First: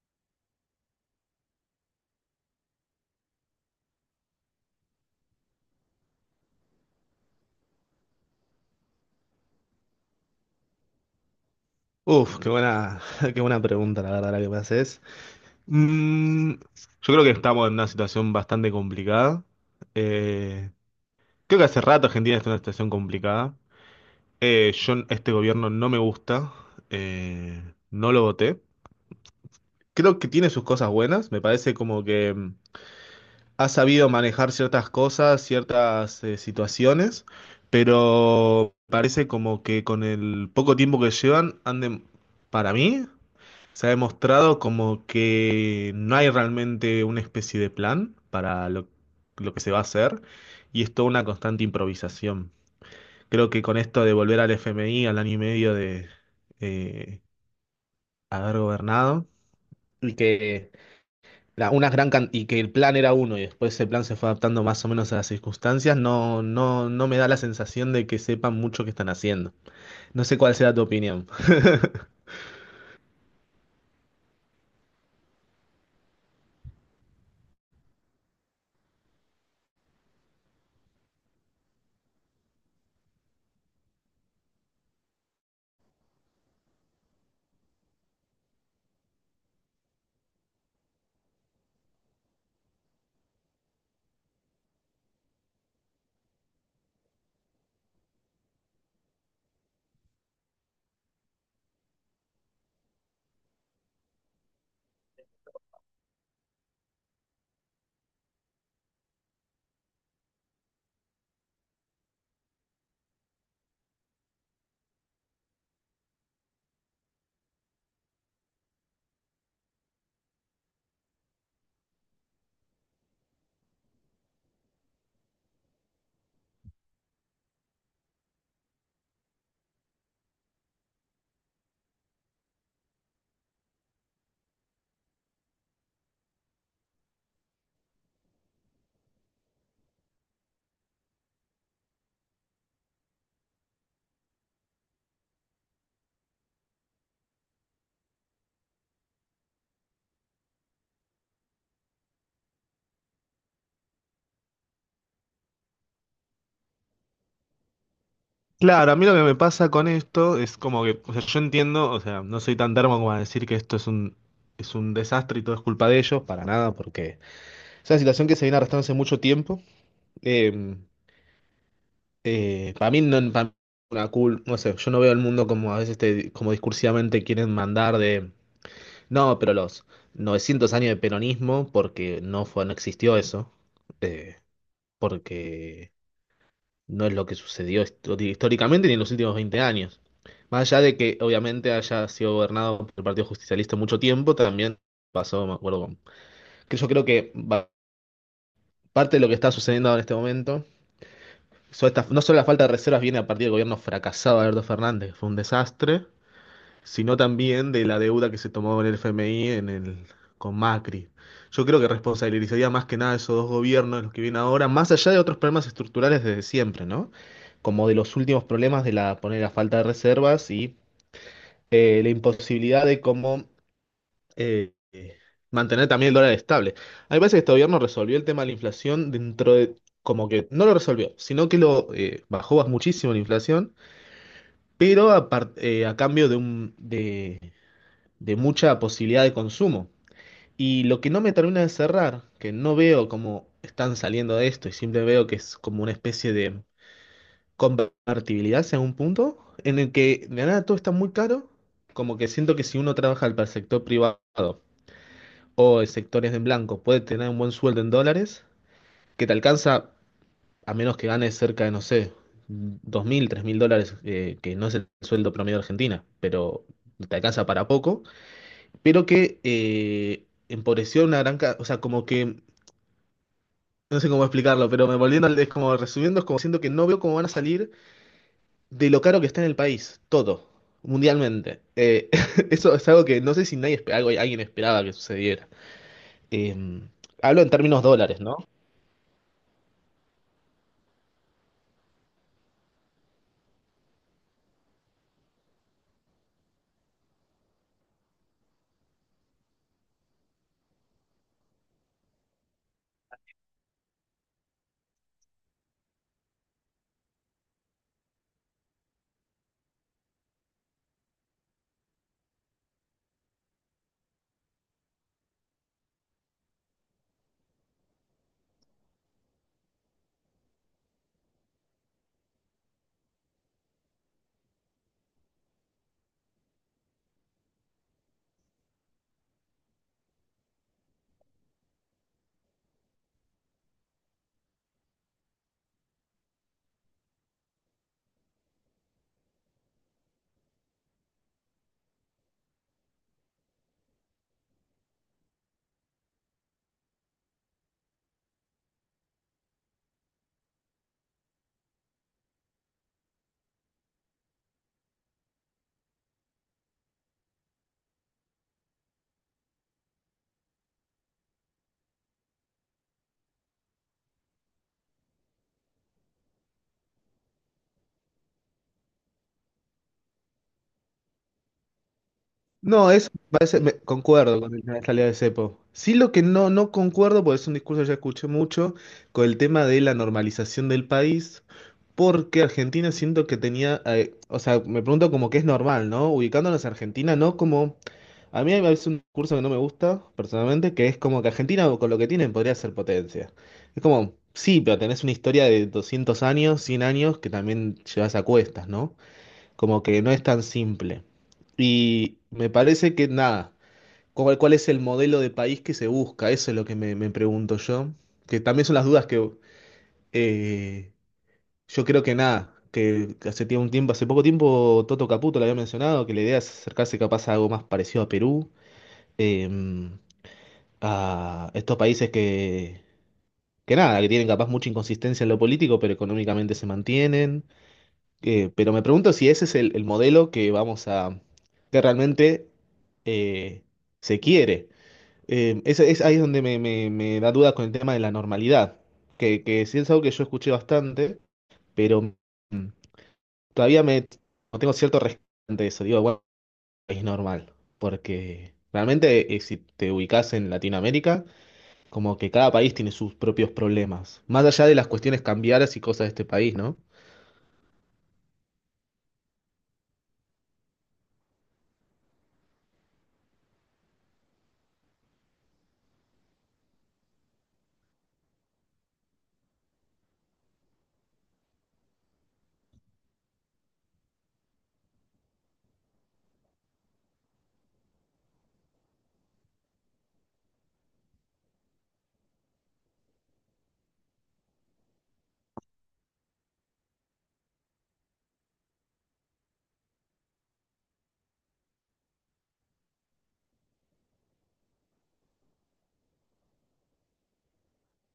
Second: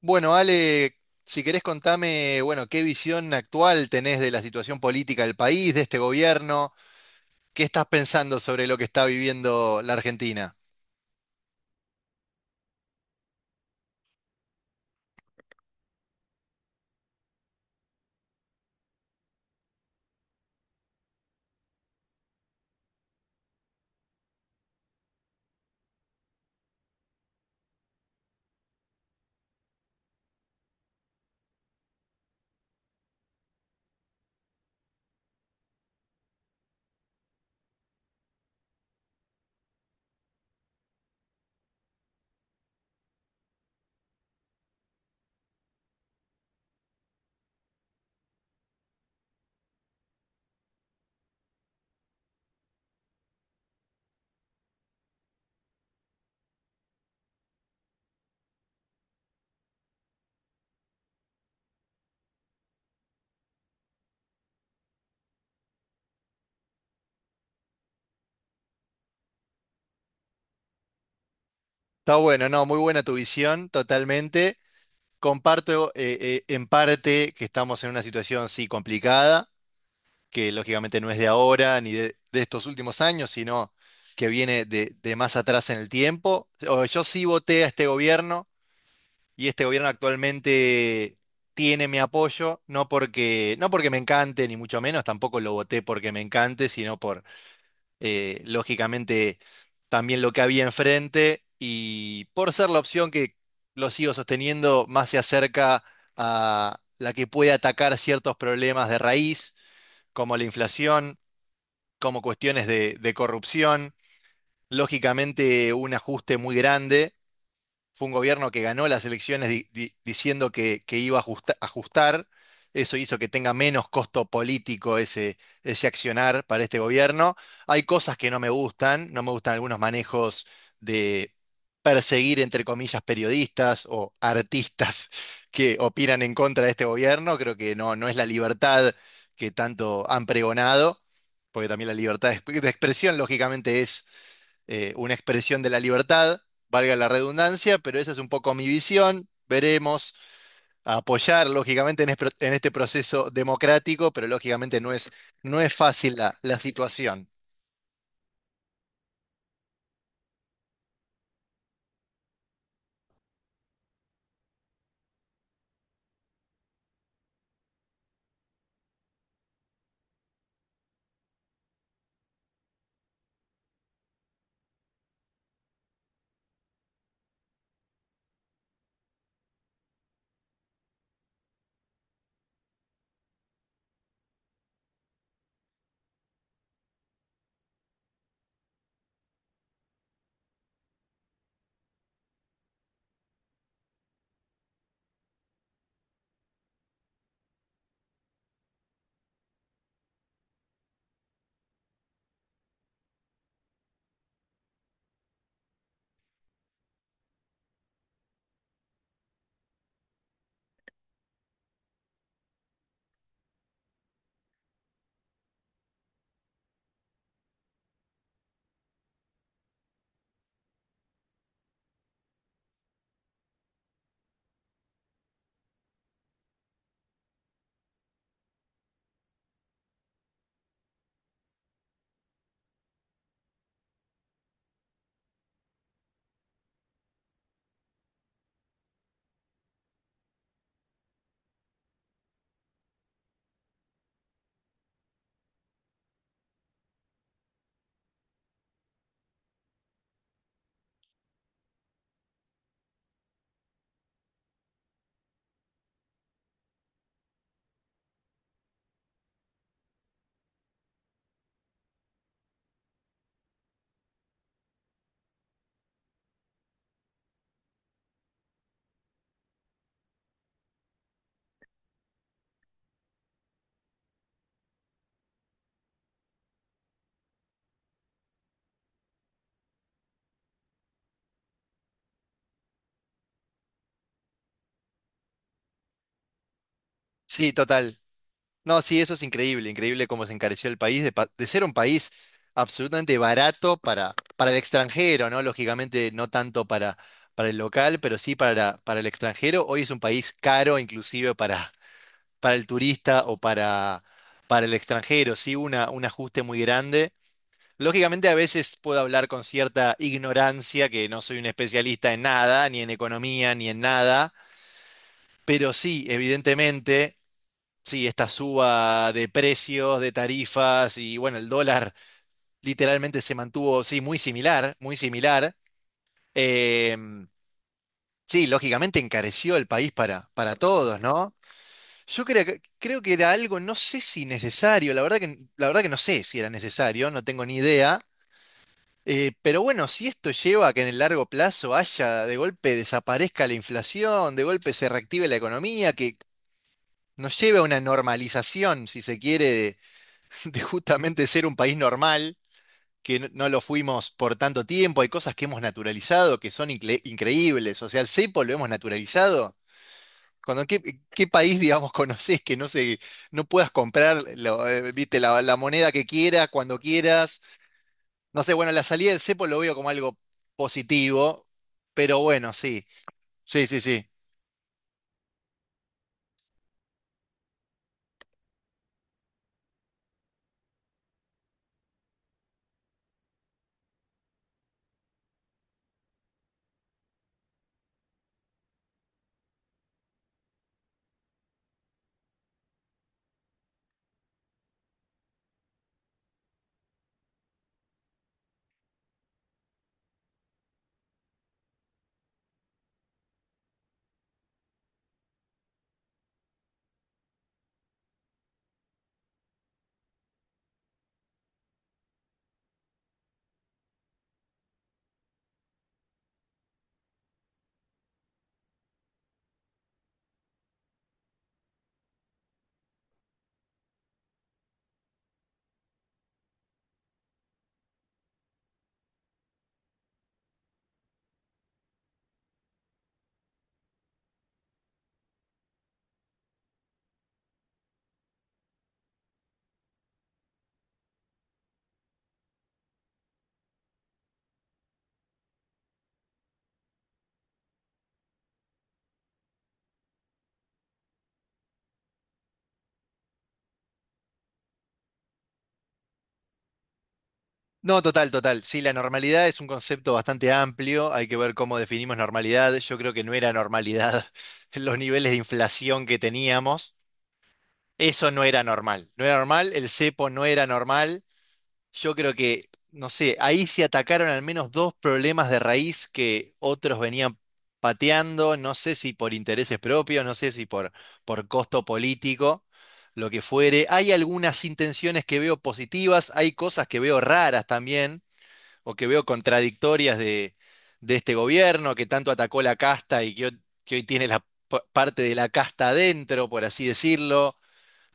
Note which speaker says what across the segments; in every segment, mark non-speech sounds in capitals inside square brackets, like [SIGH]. Speaker 1: Bueno, Ale, si querés contame, bueno, qué visión actual tenés de la situación política del país, de este gobierno, qué estás pensando sobre lo que está viviendo la Argentina.
Speaker 2: Uf, qué buena, [LAUGHS] qué buena pregunta, la verdad, la que me haces. Yo creo que estamos en una situación bastante complicada. Eh, creo que hace rato Argentina está en una situación complicada. Yo, este gobierno no me gusta. eh, no lo voté. Creo que tiene sus cosas buenas. Me parece como que ha sabido manejar ciertas cosas, ciertas situaciones, pero parece como que con el poco tiempo que llevan, anden, para mí. Se ha demostrado como que no hay realmente una especie de plan para lo que se va a hacer y es toda una constante improvisación. Creo que con esto de volver al FMI al año y medio de eh, haber gobernado y que una y que el plan era uno y después ese plan se fue adaptando más o menos a las circunstancias, no me da la sensación de que sepan mucho qué están haciendo. No sé cuál sea tu opinión. [LAUGHS]
Speaker 1: Está bueno, no, muy buena tu visión, totalmente. Comparto en parte que estamos en una situación, sí, complicada, que lógicamente no es de ahora ni de estos últimos años, sino que viene de más atrás en el tiempo. Yo sí voté a este gobierno y este gobierno actualmente tiene mi apoyo, no porque me encante, ni mucho menos, tampoco lo voté porque me encante, sino por, lógicamente, también lo que había enfrente y por ser la opción que lo sigo sosteniendo más se acerca a la que puede atacar ciertos problemas de raíz, como la inflación, como cuestiones de corrupción, lógicamente un ajuste muy grande fue un gobierno que ganó las elecciones diciendo que iba a ajustar. Eso hizo que tenga menos costo político ese accionar para este gobierno. Hay cosas que no me gustan, no me gustan algunos manejos de perseguir, entre comillas, periodistas o artistas [LAUGHS] que opinan en contra de este gobierno. Creo que no, no es la libertad que tanto han pregonado, porque también la libertad de de expresión, lógicamente, es una expresión de la libertad, valga la redundancia, pero esa es un poco mi visión. Veremos a apoyar, lógicamente, en, en este proceso democrático, pero lógicamente no es, no es fácil la, la situación.
Speaker 2: Claro, a mí lo que me pasa con esto es como que, o sea, yo entiendo, o sea, no soy tan termo como a decir que esto es es un desastre y todo es culpa de ellos, para nada, porque es una situación que se viene arrastrando hace mucho tiempo. Eh, para mí no una no sé, yo no veo el mundo como a veces como discursivamente quieren mandar de, no, pero los 900 años de peronismo, porque no fue, no existió eso, eh, porque no es lo que sucedió históricamente ni en los últimos 20 años. Más allá de que obviamente haya sido gobernado por el Partido Justicialista mucho tiempo, también pasó, me acuerdo, que yo creo que parte de lo que está sucediendo ahora en este momento, no solo la falta de reservas viene a partir del gobierno fracasado de Alberto Fernández, que fue un desastre, sino también de la deuda que se tomó en el FMI en el, con Macri. Yo creo que responsabilizaría más que nada a esos dos gobiernos, los que vienen ahora, más allá de otros problemas estructurales desde siempre, ¿no? Como de los últimos problemas de la, poner la falta de reservas y la imposibilidad de cómo eh, eh, mantener también el dólar estable. A mí me parece que este gobierno resolvió el tema de la inflación dentro de, como que no lo resolvió, sino que lo bajó muchísimo la inflación, pero a cambio de de mucha posibilidad de consumo. Y lo que no me termina de cerrar, que no veo cómo están saliendo de esto, y siempre veo que es como una especie de convertibilidad en un punto, en el que de nada todo está muy caro, como que siento que si uno trabaja para el sector privado o el sector es en blanco, puede tener un buen sueldo en dólares, que te alcanza a menos que ganes cerca de, no sé, 2000 3000 dólares, que no es el sueldo promedio de Argentina, pero te alcanza para poco. Pero que empobreció una gran... O sea, como que... No sé cómo explicarlo, pero es como resumiendo, es como siento que no veo cómo van a salir de lo caro que está en el país, todo, mundialmente. [LAUGHS] Eso es algo que no sé si nadie, alguien esperaba que sucediera. Eh, hablo en
Speaker 1: Sí,
Speaker 2: términos
Speaker 1: total.
Speaker 2: dólares, ¿no?
Speaker 1: No, sí, eso es increíble, increíble cómo se encareció el país, de, de ser un país absolutamente barato para el extranjero, ¿no? Lógicamente, no tanto para el local, pero sí para el extranjero. Hoy es un país caro, inclusive para el turista o para el extranjero, ¿sí? Una, un ajuste muy grande. Lógicamente a veces puedo hablar con cierta ignorancia, que no soy un especialista en nada, ni en economía, ni en nada, pero sí, evidentemente, sí, esta suba de precios, de tarifas y bueno, el dólar literalmente se mantuvo, sí, muy similar, muy similar. Em, sí, lógicamente encareció el país para todos, ¿no? Yo creo creo que era algo, no sé si necesario, la verdad que no sé si era necesario, no tengo ni idea. Pero bueno, si esto lleva a que en el largo plazo haya, de golpe desaparezca la inflación, de golpe se reactive la economía, que nos lleve a una normalización, si se quiere, [LAUGHS] de justamente ser un país normal, que no, no lo fuimos por tanto tiempo, hay cosas que hemos naturalizado que son increíbles, o sea, el cepo lo hemos naturalizado cuando, ¿qué, qué país, digamos, [LAUGHS] conocés que no se, no puedas comprar lo, viste, la moneda que quieras, cuando quieras? No sé, bueno, la salida del cepo lo veo como algo positivo, pero bueno, sí,
Speaker 2: No, eso me parece,
Speaker 1: sí, sí, sí.
Speaker 2: concuerdo con la salida de cepo. Sí, lo que no concuerdo, porque es un discurso que ya escuché mucho, con el tema de la normalización del país. Porque Argentina siento que tenía, o sea, me pregunto como que es normal, ¿no? Ubicándonos a Argentina, ¿no? Como, a mí hay veces un curso que no me gusta, personalmente, que es como que Argentina con lo que tienen podría ser potencia. Es como, sí, pero tenés una historia de 200 años, 100 años, que también llevas a cuestas, ¿no? Como que no es tan simple. Y me parece que nada, ¿ cuál es el modelo de país que se busca? Eso es lo que me pregunto yo, que también son las dudas que eh, yo creo que nada, que hace tiempo, un tiempo, hace poco tiempo Toto Caputo lo había mencionado, que la idea es acercarse capaz a algo más parecido a Perú, eh, a estos países que nada, que tienen capaz mucha inconsistencia en lo político, pero económicamente se mantienen. Pero me pregunto si ese es el modelo que vamos a, que realmente eh, se quiere. Es ahí es donde me da duda con el tema de la normalidad, que sí es algo que yo escuché bastante, pero... mm, todavía me no tengo cierto respeto ante eso. Digo, bueno, es normal, porque realmente si te ubicas en Latinoamérica, como que cada país tiene sus propios problemas, más allá de las cuestiones cambiarias y cosas de este país, ¿no?
Speaker 1: No, total, total. Sí, la normalidad es un concepto bastante amplio, hay que ver cómo definimos normalidad. Yo creo que no era normalidad [LAUGHS] los niveles de inflación que teníamos. Eso no era normal. No era normal, el cepo no era normal. Yo creo que, no sé, ahí se atacaron al menos dos problemas de raíz que otros venían pateando, no sé si por intereses propios, no sé si por, por costo político, lo que fuere. Hay algunas intenciones que veo positivas, hay cosas que veo raras también, o que veo contradictorias de este gobierno que tanto atacó la casta y que hoy tiene la parte de la casta adentro, por así decirlo.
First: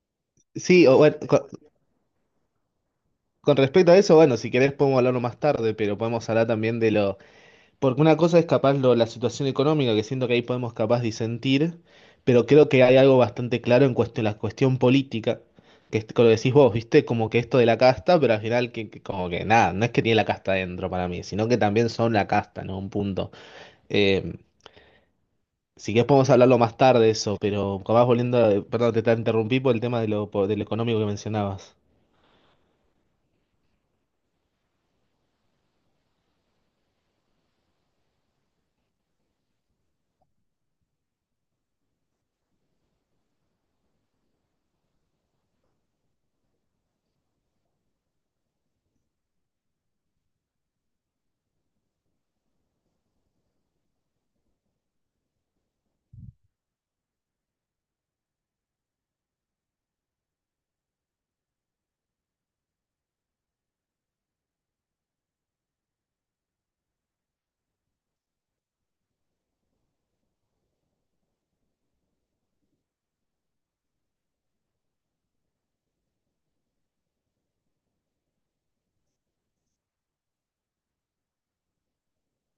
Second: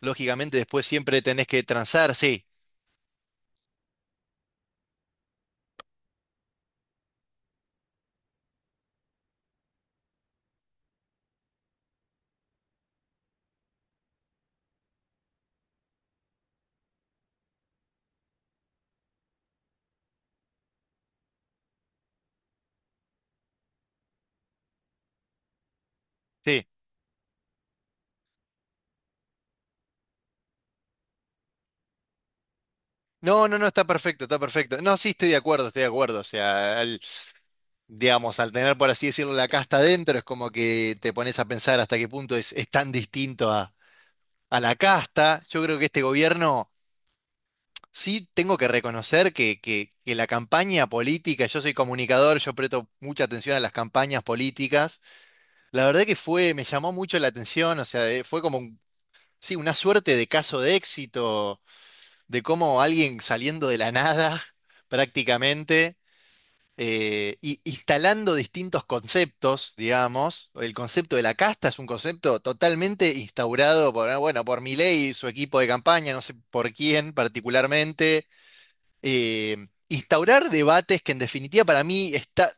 Speaker 1: Lógicamente después
Speaker 2: Sí, o bueno,
Speaker 1: siempre tenés que transar, sí.
Speaker 2: con respecto a eso, bueno, si querés podemos hablarlo más tarde, pero podemos hablar también de los. Porque una cosa es capaz la situación económica, que siento que ahí podemos capaz disentir, pero creo que hay algo bastante claro en cuestión, la cuestión política, que es lo decís vos, ¿viste? Como que esto de la casta, pero al final que como que nada, no es que tiene la casta dentro para mí, sino que también son la casta, ¿no? Un punto. Eh, si querés podemos hablarlo
Speaker 1: Sí.
Speaker 2: más tarde eso, pero capaz volviendo, perdón, te interrumpí por el tema de del económico que mencionabas.
Speaker 1: No, está perfecto, está perfecto. No, sí, estoy de acuerdo, estoy de acuerdo. O sea, digamos, al tener, por así decirlo, la casta adentro, es como que te pones a pensar hasta qué punto es tan distinto a la casta. Yo creo que este gobierno, sí, tengo que reconocer que la campaña política, yo soy comunicador, yo presto mucha atención a las campañas políticas. La verdad que fue, me llamó mucho la atención, o sea, fue como, sí, una suerte de caso de éxito, de cómo alguien saliendo de la nada, [LAUGHS] prácticamente y instalando distintos conceptos, digamos. El concepto de la casta es un concepto totalmente instaurado por, ah, bueno, por Milei y su equipo de campaña, no sé por quién particularmente. Instaurar debates que en definitiva para mí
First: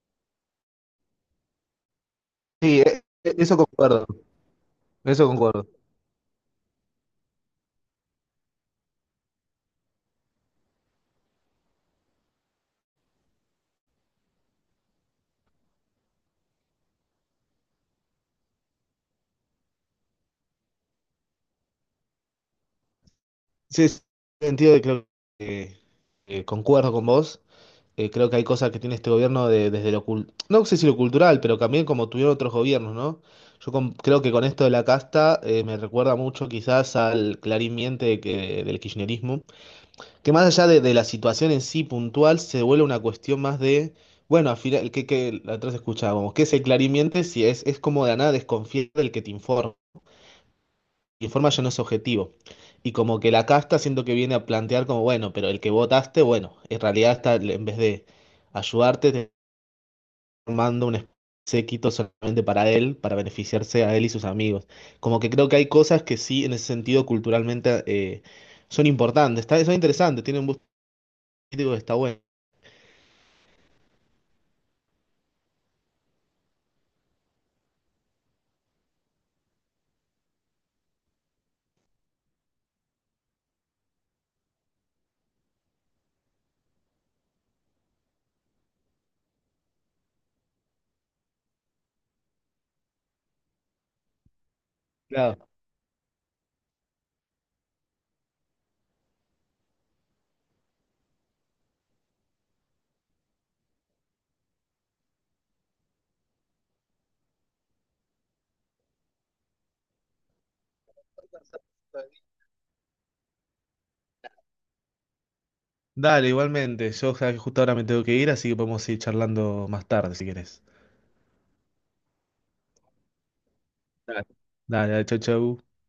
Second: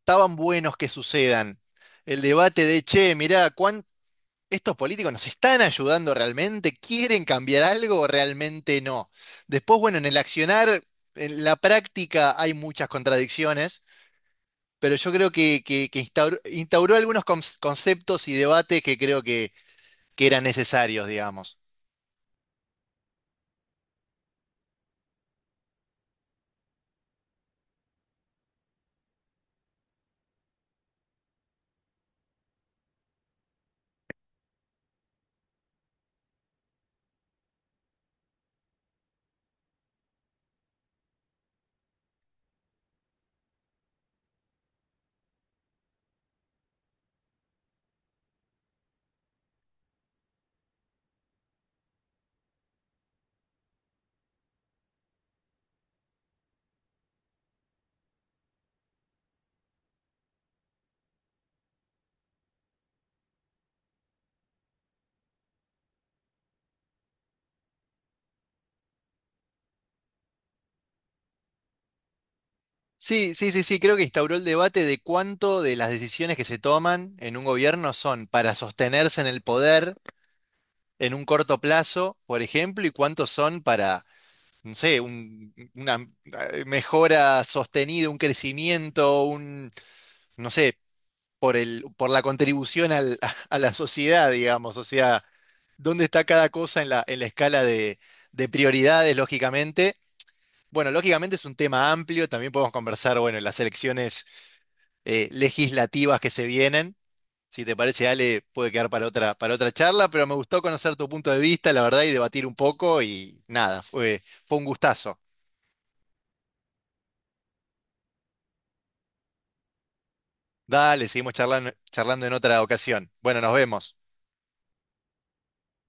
Speaker 1: estaban buenos que sucedan. El debate
Speaker 2: Sí,
Speaker 1: de, che, mirá,
Speaker 2: eso concuerdo,
Speaker 1: ¿estos políticos nos
Speaker 2: eso
Speaker 1: están
Speaker 2: concuerdo.
Speaker 1: ayudando realmente? ¿Quieren cambiar algo o realmente no? Después, bueno, en el accionar, en la práctica hay muchas contradicciones pero yo creo que instauró, instauró algunos conceptos y debates que creo que eran necesarios, digamos.
Speaker 2: Sí, sí, en el sentido de que creo que concuerdo con vos. Creo que hay cosas que tiene este gobierno desde lo cultural, no sé si lo cultural, pero también como tuvieron otros gobiernos, ¿no? Yo creo que con esto de la casta me recuerda mucho quizás al clarín miente que, del kirchnerismo, que más allá de la situación en sí puntual, se vuelve una cuestión más de, bueno, al final, que la otra vez escuchábamos, ¿qué es el clarín miente? Si es como de la nada desconfiar del que te informa, informa ya no es objetivo. Y como que la casta siento que viene a plantear como, bueno, pero el que votaste, bueno, en realidad está, en vez de ayudarte, formando un séquito solamente para él, para beneficiarse a él y sus amigos. Como que creo que hay cosas que sí, en ese sentido, culturalmente son importantes, está, son interesantes, tienen un gusto político que está bueno.
Speaker 1: Sí, sí, sí, sí, creo que instauró el debate de cuánto de las decisiones que se toman en un gobierno son para sostenerse en el poder en un corto plazo, por ejemplo, y cuántos son para, no sé, una mejora sostenida, un crecimiento, un, no sé, por el, por la contribución [LAUGHS] a la sociedad, digamos, o sea.
Speaker 2: Claro.
Speaker 1: Dónde está cada cosa en la escala de prioridades, lógicamente. Bueno, lógicamente es un tema amplio, también podemos conversar, bueno, en las elecciones legislativas que se vienen. Si te parece, Ale, puede quedar para otra charla, pero me gustó conocer tu punto de vista, la verdad, y debatir un poco, y nada, fue, fue un gustazo.
Speaker 2: Dale, igualmente. Yo sabes que justo ahora me tengo que ir, así que podemos ir charlando más tarde si querés.
Speaker 1: Dale, seguimos charlando, charlando en otra ocasión. Bueno, nos vemos.
Speaker 2: Dale, dale, dale, chau, chau.